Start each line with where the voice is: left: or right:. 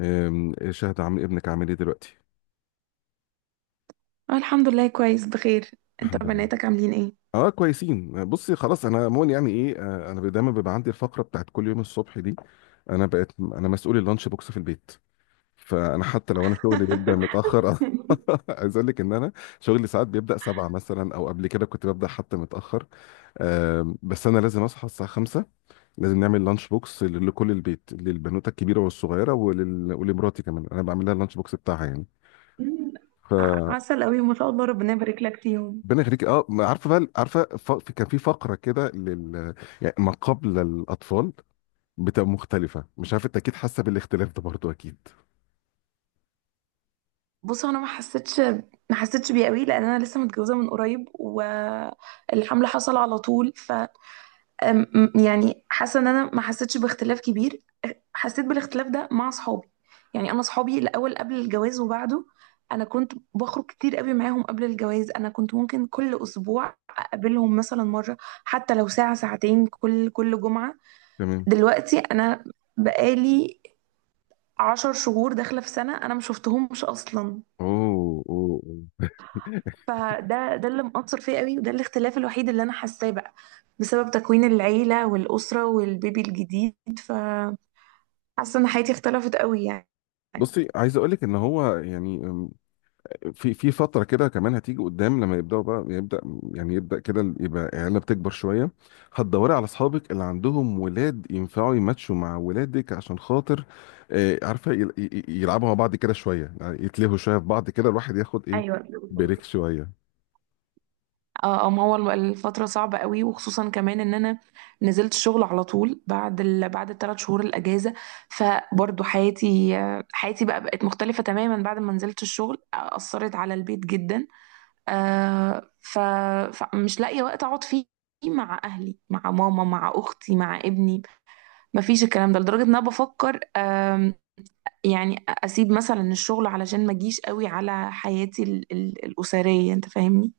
left: شهد، عم ابنك عامل ايه دلوقتي؟
right: اه، الحمد لله، كويس بخير. انت
left: الحمد لله.
right: بناتك عاملين ايه؟
left: اه، كويسين. بصي خلاص، انا عموما يعني ايه، انا دايما بيبقى عندي الفقره بتاعت كل يوم الصبح دي. انا بقيت انا مسؤول اللانش بوكس في البيت. فانا حتى لو انا شغلي بيبدا متاخر عايز اقول لك ان انا شغلي ساعات بيبدا سبعة مثلا، او قبل كده كنت ببدا حتى متاخر. بس انا لازم اصحى الساعه خمسة. لازم نعمل لانش بوكس لكل البيت، للبنوته الكبيره والصغيره ولمراتي كمان، انا بعمل لها اللانش بوكس بتاعها يعني.
right: مم،
left: ف
right: عسل قوي، ما شاء الله، ربنا يبارك لك فيهم.
left: ربنا يخليك. اه، ما عارفه بقى عارفه، كان في فقره كده يعني ما قبل الاطفال بتبقى مختلفه. مش عارف، انت اكيد حاسه بالاختلاف ده برضو، اكيد.
right: بص، انا ما حسيتش بيه قوي، لان انا لسه متجوزه من قريب، والحمل حصل على طول. ف يعني حاسه ان انا ما حسيتش باختلاف كبير. حسيت بالاختلاف ده مع اصحابي، يعني انا اصحابي الاول قبل الجواز وبعده، انا كنت بخرج كتير قوي معاهم قبل الجواز، انا كنت ممكن كل اسبوع اقابلهم مثلا مره، حتى لو ساعه ساعتين كل جمعه.
left: تمام.
right: دلوقتي انا بقالي 10 شهور داخله في سنه انا ما شفتهمش اصلا.
left: اوه، اوه، أوه.
right: فده اللي مأثر فيا قوي، وده الاختلاف الوحيد اللي انا حاساه بقى، بسبب تكوين العيله والاسره والبيبي الجديد. فحاسه ان حياتي اختلفت قوي يعني.
left: بصي، عايز اقول لك ان هو يعني في فترة كده كمان هتيجي قدام، لما يبدأوا بقى يبدأ كده، يبقى العيلة بتكبر شوية. هتدوري على أصحابك اللي عندهم ولاد ينفعوا يماتشوا مع ولادك عشان خاطر، عارفة، يلعبوا مع بعض كده شوية، يعني يتلهوا شوية في بعض كده، الواحد ياخد إيه،
right: ايوه.
left: بريك شوية.
right: اه، ما هو الفترة صعبة قوي، وخصوصا كمان ان انا نزلت الشغل على طول بعد الـ3 شهور الاجازة. فبرضو حياتي بقى بقت مختلفة تماما بعد ما نزلت الشغل، اثرت على البيت جدا. آه، ف... فمش لاقية وقت اقعد فيه مع اهلي، مع ماما، مع اختي، مع ابني. مفيش الكلام ده، لدرجة ان انا بفكر يعني اسيب مثلا الشغل علشان ما اجيش قوي على حياتي الاسرية، انت فاهمني.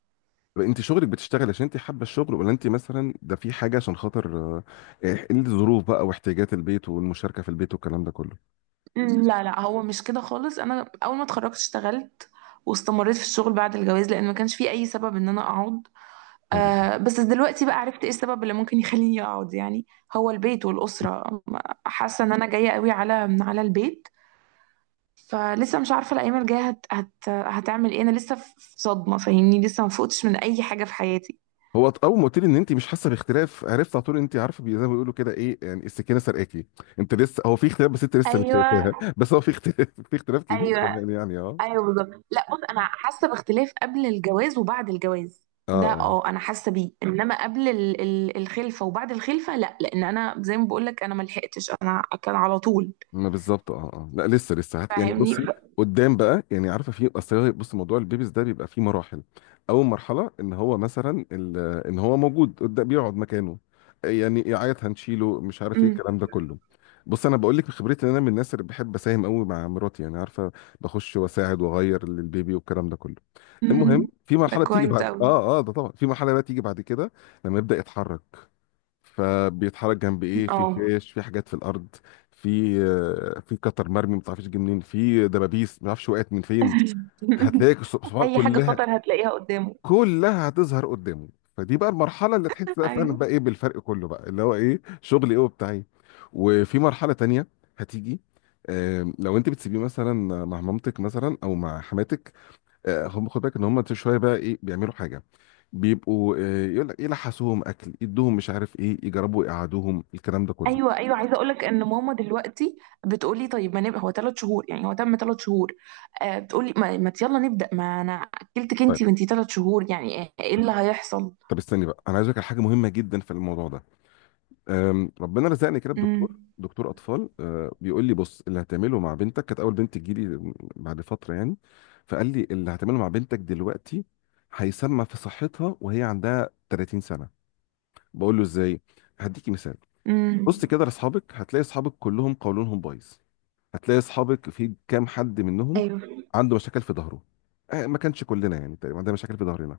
left: طب أنت شغلك بتشتغل عشان أنت حابة الشغل، ولا أنت مثلا ده في حاجة عشان خاطر الظروف بقى، واحتياجات البيت والمشاركة في البيت والكلام ده كله؟
right: مم، لا لا، هو مش كده خالص. انا اول ما اتخرجت اشتغلت واستمريت في الشغل بعد الجواز، لان ما كانش في اي سبب ان انا اقعد.
left: آه.
right: بس دلوقتي بقى عرفت ايه السبب اللي ممكن يخليني اقعد، يعني هو البيت والاسره. حاسه ان انا جايه قوي على البيت. فلسه مش عارفه الايام الجايه هت هت هتعمل ايه. انا لسه في صدمه، فاهمني، لسه ما فقتش من اي حاجه في حياتي.
left: هو اول ما قلت لي ان انت مش حاسه باختلاف عرفت على طول. انت عارفه، زي ما بيقولوا كده ايه، يعني السكينه سرقاكي. انت لسه، هو في اختلاف بس انت لسه مش شايفاها.
right: ايوه،
left: بس هو في اختلاف كبير
right: ايوه،
left: كمان يعني. اه،
right: ايوه، بالظبط. لا، بص، انا حاسه باختلاف قبل الجواز وبعد الجواز،
left: اه.
right: ده
left: آه.
right: اه انا حاسه بيه. انما قبل الخلفه وبعد الخلفه لا، لان انا زي ما بقول لك انا ما لحقتش، انا كان على طول،
left: ما بالظبط، اه اه، لا، لسه يعني
right: فاهمني.
left: بصي، قدام بقى يعني عارفه، في اصل بصي، موضوع البيبيز ده بيبقى فيه مراحل. اول مرحله ان هو مثلا ان هو موجود قدام، بيقعد مكانه، يعني يعيط هنشيله، مش عارف ايه
right: امم.
left: الكلام ده كله. بص، انا بقول لك بخبرتي ان انا من الناس اللي بحب اساهم قوي مع مراتي، يعني عارفه، بخش واساعد واغير للبيبي والكلام ده كله.
right: أمم.
left: المهم، في
right: ده
left: مرحله بتيجي
right: كويس
left: بعد،
right: قوي.
left: ده طبعا، في مرحله بقى تيجي بعد كده، لما يبدا يتحرك. فبيتحرك جنب ايه، في
right: اه.
left: فيش في حاجات في الارض. في قطر مرمي ما تعرفش جه منين، في دبابيس ما تعرفش وقعت من فين. هتلاقي الصفحات
right: اي حاجه
left: كلها،
right: خطر هتلاقيها قدامه.
left: كلها هتظهر قدامه. فدي بقى المرحله اللي تحس بقى فعلا
right: أيوة.
left: بقى ايه بالفرق كله بقى اللي هو ايه، شغل ايه وبتاعي. وفي مرحله تانية هتيجي، لو انت بتسيبيه مثلا مع مامتك مثلا، او مع حماتك، هم، خد بالك ان هم شويه بقى ايه بيعملوا حاجه. بيبقوا يقول لك يلحسوهم اكل، يدوهم مش عارف ايه، يجربوا يقعدوهم، الكلام ده كله.
right: ايوه، ايوه، عايزه اقول لك ان ماما دلوقتي بتقولي طيب ما نبقى، هو 3 شهور، يعني هو تم 3 شهور. بتقولي ما يلا نبدا، ما انا اكلتك
left: طيب.
right: انتي وانتي 3 شهور، يعني إيه اللي هيحصل.
left: طب استني بقى، انا عايز اقول لك على حاجه مهمه جدا في الموضوع ده. ربنا رزقني كده بدكتور،
right: امم.
left: دكتور اطفال، بيقول لي بص، اللي هتعمله مع بنتك، كانت اول بنت تجيلي بعد فتره يعني، فقال لي اللي هتعمله مع بنتك دلوقتي هيسمى في صحتها وهي عندها 30 سنه. بقول له ازاي؟ هديكي مثال.
right: امم.
left: بص كده لاصحابك، هتلاقي اصحابك كلهم قولونهم بايظ. هتلاقي اصحابك في كام حد منهم
right: ايوه،
left: عنده مشاكل في ظهره. ما كانش كلنا يعني تقريبا عندنا مشاكل في ظهرنا.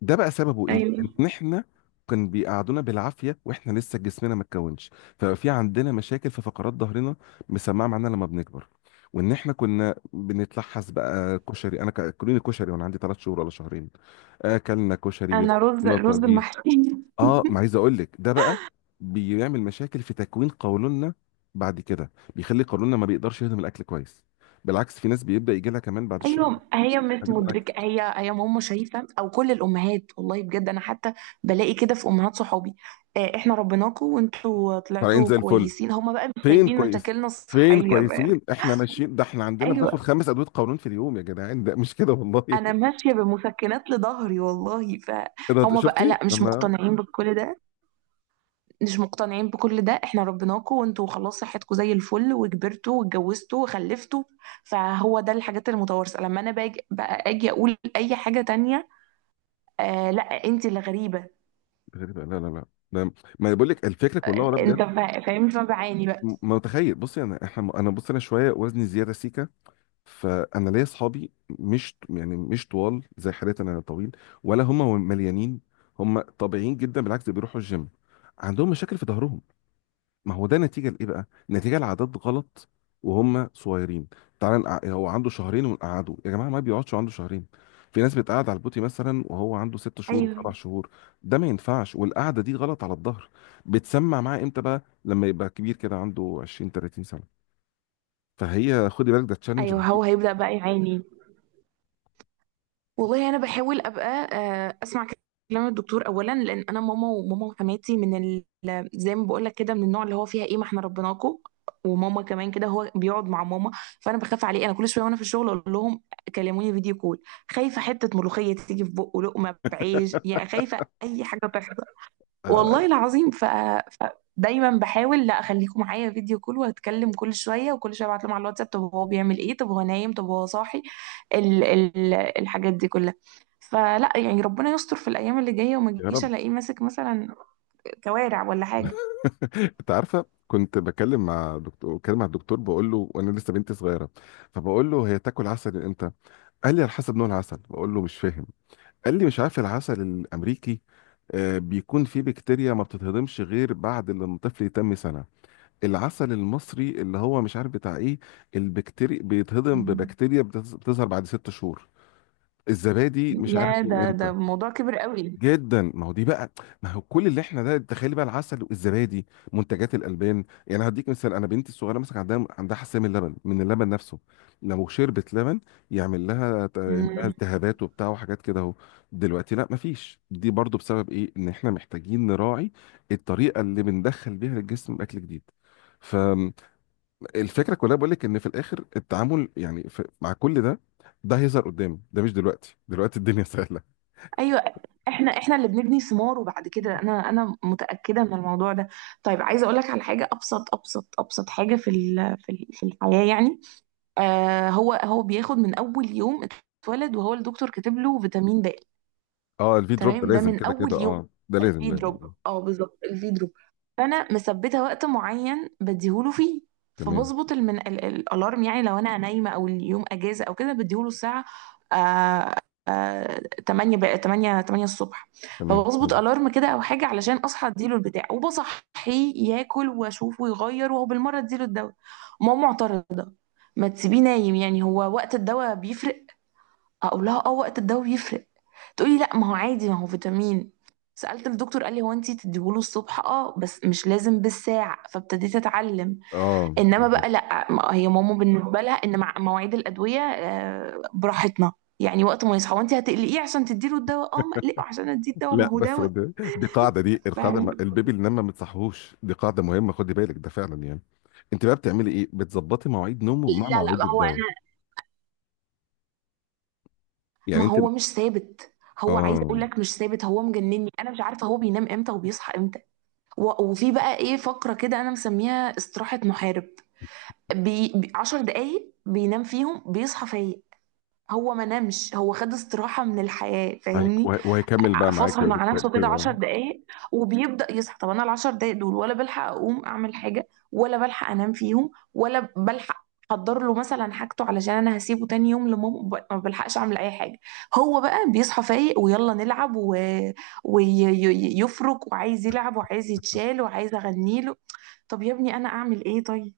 left: ده بقى سببه ايه؟
right: ايوه.
left: ان احنا كان بيقعدونا بالعافيه واحنا لسه جسمنا ما اتكونش، ففي عندنا مشاكل في فقرات ظهرنا مسمعه معانا لما بنكبر. وان احنا كنا بنتلحس بقى كشري، انا اكلوني كشري وانا عندي 3 شهور ولا شهرين. اكلنا كشري
right: انا رز
left: بيتنطط.
right: رز المحشي.
left: اه، ما عايز اقول لك ده بقى بيعمل مشاكل في تكوين قولوننا. بعد كده بيخلي قولوننا ما بيقدرش يهضم الاكل كويس. بالعكس، في ناس بيبدا يجي لها كمان بعد الشهر
right: ايوه، هي مش
left: هضم الاكل
right: مدركه، هي ماما شايفه او كل الامهات، والله بجد انا حتى بلاقي كده في امهات صحابي، احنا ربيناكوا وانتوا
left: طالعين
right: طلعتوا
left: زي الفل.
right: كويسين، هما بقى مش
left: فين
right: شايفين
left: كويس،
right: مشاكلنا
left: فين
right: الصحيه بقى.
left: كويسين احنا ماشيين؟ ده احنا عندنا بناخد
right: أيوة.
left: 5 ادويه قولون في اليوم يا جدعان، ده مش كده والله.
right: انا ماشيه بمسكنات لظهري والله،
left: ده
right: فهم بقى
left: شفتي
right: لا مش
left: لما
right: مقتنعين بكل ده. مش مقتنعين بكل ده، احنا ربيناكوا وانتوا خلاص صحتكوا زي الفل وكبرتوا واتجوزتوا وخلفتوا. فهو ده الحاجات المتوارثه، لما انا باجي بقى اجي اقول اي حاجه تانية، آه لا انت اللي غريبه.
left: غريبه؟ لا، لا، لا، ده، ما بقول لك الفكره كلها ورا
right: انت
left: بجد.
right: فاهم فبعاني بقى.
left: ما متخيل، بصي انا احنا، انا بص، انا شويه وزني زياده سيكا. فانا ليا اصحابي، مش يعني مش طوال زي حالتي انا طويل، ولا هم مليانين. هم طبيعيين جدا، بالعكس ده بيروحوا الجيم، عندهم مشاكل في ظهرهم. ما هو ده نتيجه لايه بقى؟ نتيجه لعادات غلط وهم صغيرين. تعال هو عنده شهرين ونقعده؟ يا جماعه ما بيقعدش عنده شهرين. في ناس بتقعد على البوتي مثلا وهو عنده ست شهور
right: ايوه،
left: وسبع شهور ده ما ينفعش، والقعده دي غلط على الظهر، بتسمع معاه امتى بقى؟ لما يبقى كبير كده عنده 20 30 سنه. فهي، خدي بالك، ده تشالنج
right: ايوه،
left: رهيب.
right: هو هيبدا بقى يعاني. والله انا بحاول ابقى اسمع كلام الدكتور اولا، لان انا ماما، وماما وحماتي من زي ما بقول لك كده، من النوع اللي هو فيها ايه ما احنا ربيناكوا. وماما كمان كده، هو بيقعد مع ماما. فانا بخاف عليه، انا كل شويه وانا في الشغل اقول لهم كلموني فيديو كول، خايفه حته ملوخيه تيجي في بقه، لقمه بعيش، يا خايفه اي حاجه تحصل،
left: آه،
right: والله العظيم. فدايما بحاول لا اخليكم معايا فيديو كول واتكلم كل شويه، وكل شويه ابعت لهم على الواتساب طب هو بيعمل ايه، طب هو نايم، طب هو صاحي، الحاجات دي كلها. فلا يعني ربنا يستر في الايام اللي جايه، وما
left: يا
right: تجيش
left: رب.
right: الاقيه ماسك مثلا كوارع ولا حاجه.
left: انت عارفه، كنت بكلم مع دكتور، بتكلم مع الدكتور، بقول له وانا لسه بنتي صغيره، فبقول له هي تاكل عسل امتى؟ قال لي على حسب نوع العسل. بقول له مش فاهم. قال لي مش عارف، العسل الامريكي بيكون فيه بكتيريا ما بتتهضمش غير بعد لما الطفل يتم سنه. العسل المصري اللي هو مش عارف بتاع ايه، البكتيريا بيتهضم ببكتيريا بتظهر بعد 6 شهور. الزبادي مش عارف
right: يا
left: من
right: ده
left: امتى.
right: ده موضوع كبير قوي.
left: جدا، ما هو دي بقى، ما هو كل اللي احنا، ده تخيلي بقى العسل والزبادي، منتجات الالبان يعني. هديك مثال، انا بنتي الصغيره مثلا عندها حساسيه من اللبن، من اللبن نفسه. لو شربت لبن يعمل لها يعمل لها
right: مم.
left: التهابات وبتاع وحاجات كده اهو. دلوقتي لا، ما فيش. دي برضو بسبب ايه؟ ان احنا محتاجين نراعي الطريقه اللي بندخل بيها للجسم اكل جديد. فالفكره كلها، بقول لك ان في الاخر التعامل، يعني في مع كل ده، ده هيظهر قدام، ده مش دلوقتي، دلوقتي الدنيا سهله.
right: ايوه، احنا اللي بنبني ثمار، وبعد كده انا متاكده من الموضوع ده. طيب عايزه اقول لك على حاجه ابسط ابسط ابسط حاجه في الحياه يعني. هو بياخد من اول يوم اتولد، وهو الدكتور كاتب له فيتامين د.
left: اه، الفي دروب ده
right: تمام، ده
left: لازم
right: من
left: كده
right: اول
left: كده،
right: يوم.
left: اه، ده لازم
right: الفي
left: لازم.
right: دروب، اه بالظبط، الفي دروب. فانا مثبته وقت معين بديهوله فيه،
left: تمام،
right: فبظبط الالارم، يعني لو انا نايمه او اليوم اجازه او كده بديهوله الساعه آه... آه... 8 بقى 8 الصبح.
left: تمام،
right: فبظبط
left: حلو.
right: الارم كده او حاجه علشان اصحى اديله البتاع، وبصحيه ياكل واشوفه ويغير، وهو بالمره اديله الدواء. ماما معترضه، ما تسيبيه نايم، يعني هو وقت الدواء بيفرق. اقول لها اه وقت الدواء بيفرق، تقولي لا ما هو عادي، ما هو فيتامين. سألت الدكتور قال لي هو انتي تديهوله الصبح اه، بس مش لازم بالساعة، فابتديت اتعلم.
left: اه،
right: انما
left: بالظبط.
right: بقى لا، هي ماما بالنسبة لها ان مع مواعيد الأدوية براحتنا، يعني وقت ما يصحى وانتي هتقلقيه عشان تديله الدواء، اه ما اقلقه عشان اديه الدواء، ما
left: لا
right: هو
left: بس،
right: دواء.
left: دي قاعده دي القاعده
right: لا
left: البيبي اللي نام ما بتصحوش، دي قاعده مهمه، خدي بالك ده فعلا يعني. انت بقى بتعملي ايه؟ بتظبطي مواعيد نومه مع
right: لا،
left: مواعيد
right: ما هو
left: الدواء؟
right: انا،
left: يعني
right: ما
left: انت؟
right: هو مش ثابت، هو عايز اقول
left: اه.
right: لك مش ثابت، هو مجنني، انا مش عارفة هو بينام امتى وبيصحى امتى. وفي بقى ايه فقرة كده انا مسميها استراحة محارب، 10 دقايق بينام فيهم بيصحى فايق. هو ما نامش، هو خد استراحة من الحياة، فاهمني.
left: وهيكمل بقى معاك
right: فصل
left: يا
right: مع نفسه
left: دكتور.
right: كده عشر دقايق وبيبدأ يصحى. طب أنا الـ10 دقايق دول، ولا بلحق أقوم أعمل حاجة، ولا بلحق أنام فيهم، ولا بلحق أحضر له مثلا حاجته علشان أنا هسيبه تاني يوم لماما، ما بلحقش أعمل أي حاجة. هو بقى بيصحى فايق ويلا نلعب، ويفرك وعايز يلعب وعايز يتشال وعايز أغنيله. طب يا ابني أنا أعمل إيه طيب؟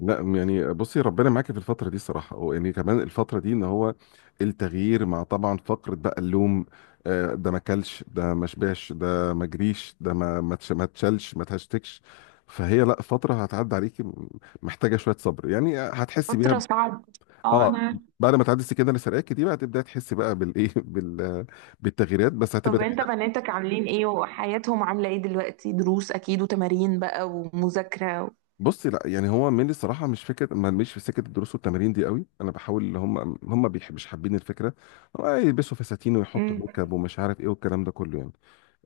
left: لا يعني بصي، ربنا معاكي في الفترة دي الصراحة، ويعني كمان الفترة دي ان هو التغيير، مع طبعا فقرة بقى اللوم، ده ما كلش، ده ما شبعش، ده ما جريش، ده ما تشلش، ما تهشتكش. فهي لا، فترة هتعدي عليكي، محتاجة شوية صبر يعني، هتحسي بيها
right: فترة صعبة. اه
left: اه
right: انا عارفة.
left: بعد ما تعدي السكينة اللي سرقاكي دي، بقى تبدأ تحسي بقى بالايه بالتغييرات بس هتبقى.
right: طب انت بناتك عاملين ايه، وحياتهم عاملة ايه دلوقتي، دروس اكيد وتمارين بقى ومذاكرة.
left: بصي لا، يعني هو ميلي الصراحه، مش فكره، ما مش في سكه الدروس والتمارين دي قوي. انا بحاول، اللي هم مش حابين الفكره. هو يلبسوا فساتين ويحطوا
right: مم.
left: ميك اب ومش عارف ايه والكلام ده كله يعني.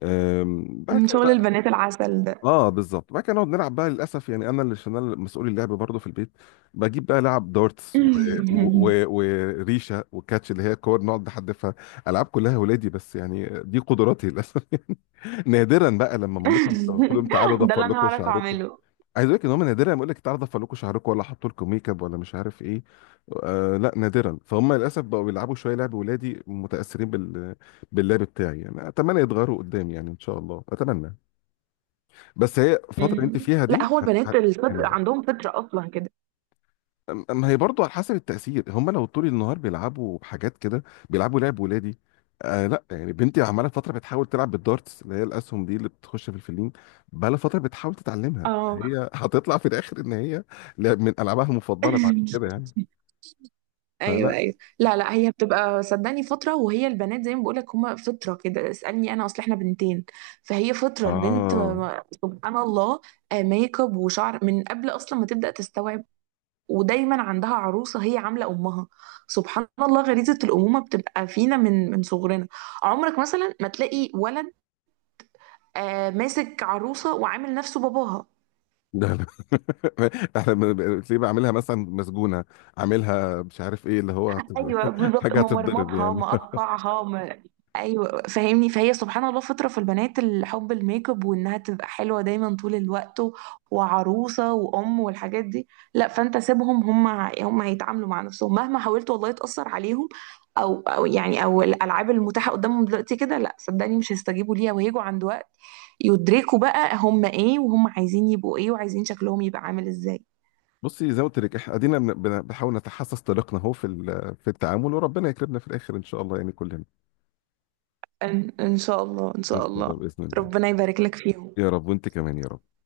left: بعد
right: من
left: كده
right: شغل
left: بقى،
right: البنات العسل ده.
left: اه بالظبط، بعد كده نقعد نلعب بقى للاسف. يعني انا اللي، عشان انا مسؤول اللعب برضه في البيت، بجيب بقى لعب دارتس و... و... وريشه وكاتش، اللي هي كور نقعد نحدفها، العاب كلها ولادي، بس يعني دي قدراتي للاسف. يعني نادرا بقى لما مامتهم تاخدهم، تعالوا
right: ده
left: ضفر
right: اللي انا
left: لكم
right: هعرف
left: شعركم.
right: اعمله.
left: عايز اقول لك ان هم نادرا لما يقول لك تعالى ضفر لكم شعركم، ولا حطوا لكم ميك اب، ولا مش عارف ايه. آه لا، نادرا. فهم للاسف بقوا بيلعبوا شويه لعب ولادي، متاثرين باللعب بتاعي يعني. اتمنى يتغيروا قدام يعني، ان شاء الله، اتمنى. بس هي الفتره اللي انت
right: مم.
left: فيها
right: لا
left: دي
right: هو البنات الفطر
left: جميله.
right: عندهم فطرة اصلا كده.
left: ما هي برضه على حسب التأثير، هم لو طول النهار بيلعبوا بحاجات كده، بيلعبوا لعب ولادي. لا يعني، بنتي عمالة فترة بتحاول تلعب بالدارتس اللي هي الأسهم دي اللي بتخش في الفلين. بقالها فترة بتحاول تتعلمها
right: اه.
left: هي، هتطلع في الآخر إن هي لعب من ألعابها المفضلة بعد كده يعني.
right: ايوه،
left: فلا.
right: ايوه. لا لا، هي بتبقى صدقني فتره، وهي البنات زي ما بقولك هما فطره كده، اسالني انا اصل احنا بنتين. فهي فطره البنت
left: آه
right: سبحان الله، ميك اب وشعر من قبل اصلا ما تبدا تستوعب. ودايما عندها عروسه هي عامله امها. سبحان الله، غريزه الامومه بتبقى فينا من صغرنا. عمرك مثلا ما تلاقي ولد ماسك عروسه وعامل نفسه باباها.
left: ده لا. احنا تلاقيه بعملها مثلا مسجونة، عاملها مش عارف ايه اللي هو
right: ايوه بالظبط،
left: حاجة هتتضرب
right: ممرمطها،
left: يعني.
right: مقطعها ما... ايوه فاهمني. فهي سبحان الله فطره في البنات، الحب، الميك اب، وانها تبقى حلوه دايما طول الوقت، وعروسه وام والحاجات دي. لا فانت سيبهم، هم هيتعاملوا مع نفسهم مهما حاولت والله تاثر عليهم، او او يعني او الالعاب المتاحه قدامهم دلوقتي كده لا، صدقني مش هيستجيبوا ليها، وهيجوا عند وقت يدركوا بقى هم ايه، وهم عايزين يبقوا ايه، وعايزين شكلهم يبقى عامل ازاي.
left: بصي زي ما قلت لك، احنا ادينا بنحاول نتحسس طريقنا اهو في في التعامل، وربنا يكرمنا في الاخر ان شاء الله يعني كلنا.
right: ان إن شاء الله، ان شاء
left: ان شاء
right: الله.
left: الله، باذن الله.
right: ربنا يبارك لك فيهم.
left: يا رب، وانت كمان يا رب.